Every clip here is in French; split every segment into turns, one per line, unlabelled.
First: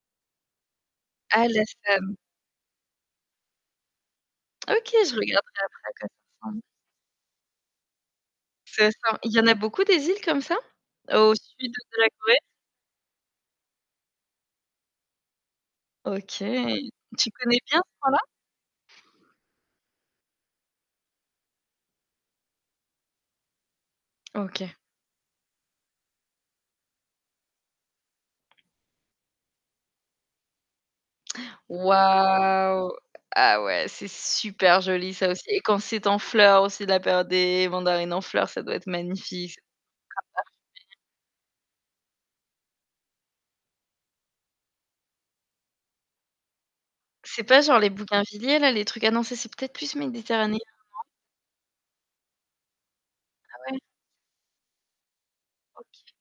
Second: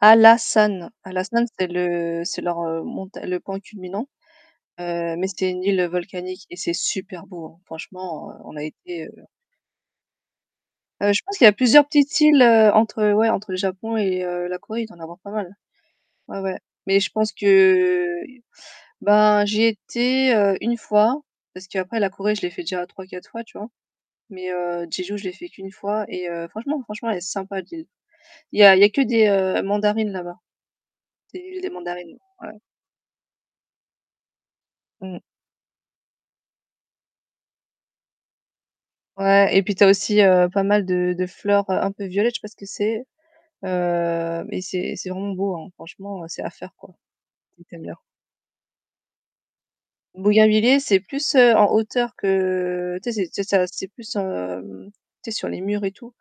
Hallasan. Hallasan, c'est
Hallasam.
le c'est leur, heu, monta le point culminant,
OK, je
heu, mais c'est une
regarderai
île
après comme
volcanique et
ça.
c'est super beau hein! Franchement heu, on a
C'est
été
ça.
heu
Il y en a beaucoup des îles comme ça?
Heu, je
Au
pense qu'il y a
sud
plusieurs
de la
petites
Corée?
îles, heu, entre, ouais, entre le Japon et heu, la Corée, il doit y'en avoir pas mal. Ouais,
OK!
ouais. Mais je
Tu
pense
connais bien ce coin-là?
que, bah, j'y étais, heu, une fois, parce qu'après la Corée, je l'ai fait déjà 3, 4 fois, tu vois. Mais
OK.
heu, Jeju je l'ai fait qu'une fois et heu, franchement franchement, elle est sympa l'île. Il y a il y a que des, heu, mandarines là-bas, c'est l'île des mandarines. Ouais.
Wahou! Ah ouais, c'est super joli
Mmh.
ça aussi. Et quand c'est en fleurs aussi la période des mandarines en fleurs, ça doit être magnifique!
Ouais
C
et puis tu as aussi, heu, pas mal
[unintelligible]
de de fleurs, heu, un peu violettes, je sais pas ce que c'est. Heu, mais c'est c'est vraiment beau hein. Franchement, c'est à faire quoi.
C'est pas
Si tu
sur
aimes
les
bien
Bougainvilliers-là, les trucs ah non, ça c'est peut-être plus méditerranéen,
Bougainvillier
non?
c'est plus, heu, en hauteur que, tu sais c'est c'est
Ah
ça
ouais?
c'est plus, hem, tu sais sur les murs
OK.
et tout,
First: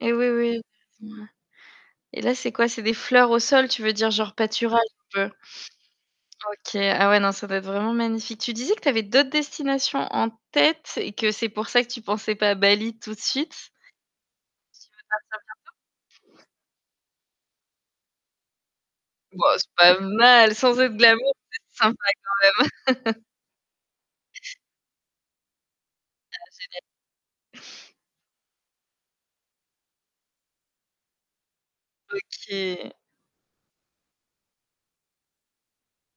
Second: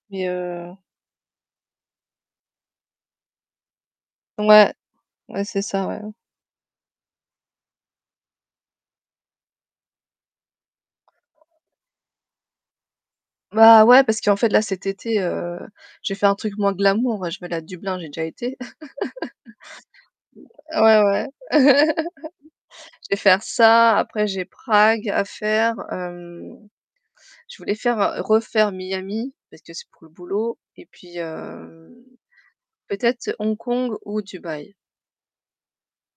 Et
mais
oui oui
heu
d mouais. Et là c'est quoi? C'est des fleurs au sol, tu veux dire genre
Ouais.
pâturage un peu?
Ouais c'est ça ouais.
OK, ah ouais non ça doit être vraiment magnifique. Tu disais que tu avais d'autres destinations en tête et que c'est pour ça que tu pensais pas à Bali tout de suite?
Bah ouais, parce qu'en fait là cet
Tu veux
été,
partir
heu, j'ai fait un
bientôt?
truc moins glamour, bah je vais aller à Dublin, j'ai déjà été.
Bah, c'est pas mal, sans être
Ouais ouais.
glamour, c'est sympa quand
Je
même.
vais faire ça, après j'ai Prague à faire.
Ah,
Hem
génial!
Je voulais faire refaire Miami, parce que c'est pour le boulot, et puis hem
OK!
peut-être Hong Kong ou Dubaï.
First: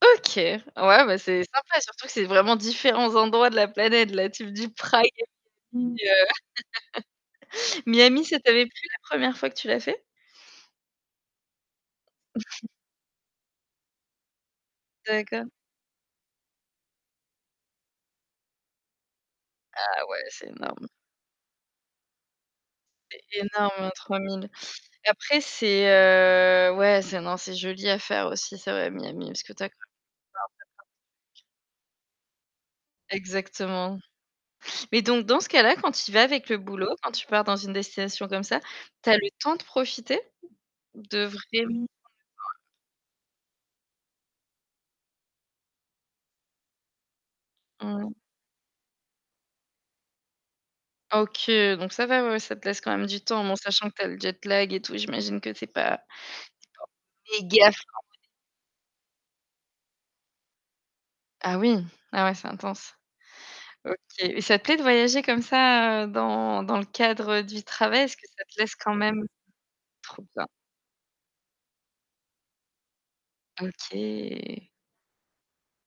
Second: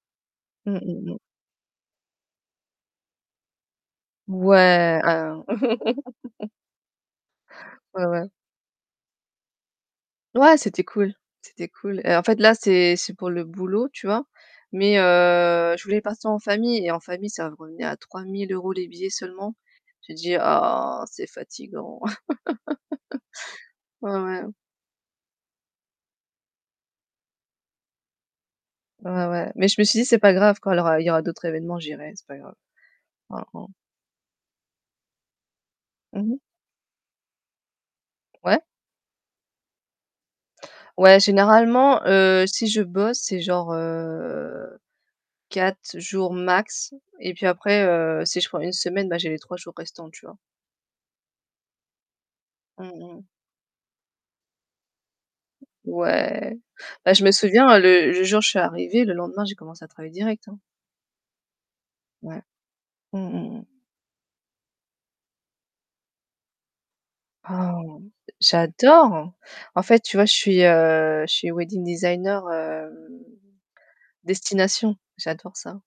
OK! Ouais
Mmh, mmh,
bah
mmh.
c'est sympa, surtout que c'est vraiment différents endroits de la planète là, tu me dis
Ouais
Prague
ah.
[unintelligible]
Ouais,
Miami,
ouais.
ça t'avait plu la 1re fois que tu l'as fait?
Ouais, c'était cool, c'était cool. Heu, en fait là c'est c'est pour le boulot, tu vois? Mais
D'accord.
heu, je voulais partir en famille et en famille ça revenait à 3000 € les billets seulement.
Ah
J'ai
ouais!
dit
C'est énorme!
ah c'est fatigant.
C'est énorme hein
Ouais,
trois
ouais.
mille. Après c'est, heu, ouais, c'est, non c'est joli à faire aussi c'est vrai
Ouais,
Miami, parce que
ouais.
tu as
Mais
quand
je
même
me suis dit c'est pas grave quand il y aura il y aura
[unintelligible]
d'autres événements, j'irai, c'est pas grave. Hein, han.
Exactement. Mais donc dans ce cas-là quand tu y vas
Mmh mh.
avec le boulot, quand tu pars dans une destination comme ça,
Ouais?
tu as le temps de profiter?
Ouais,
De vraiment
généralement, heu, si je bosse, c'est genre heu 4 jours max. Et puis après,
Mmh.
heu, si je prends une semaine, bah j'ai les 3 jours restants, tu vois.
OK, donc ça va ouais, ça te laisse
Mmh
quand même du
mh.
temps, mais en sachant que tu as le jet lag et tout, j'imagine que c'est pas
Ouais. Bah je
[unintelligible]
me
fais
souviens
gaffe.
le le jour où je suis arrivée, le lendemain j'ai commencé à travailler direct, hein.
Ah oui! Ah ouais
Ouais.
c'est intense.
Mmh mh, mmh.
OK, et ça te plaît de voyager comme ça, heu, dans, dans le cadre du travail, est-ce que ça te laisse quand même
J'adore! En fait tu
trop
vois je
bien.
suis, heu, je suis wedding designer, hem
OK.
destination, j'adore ça.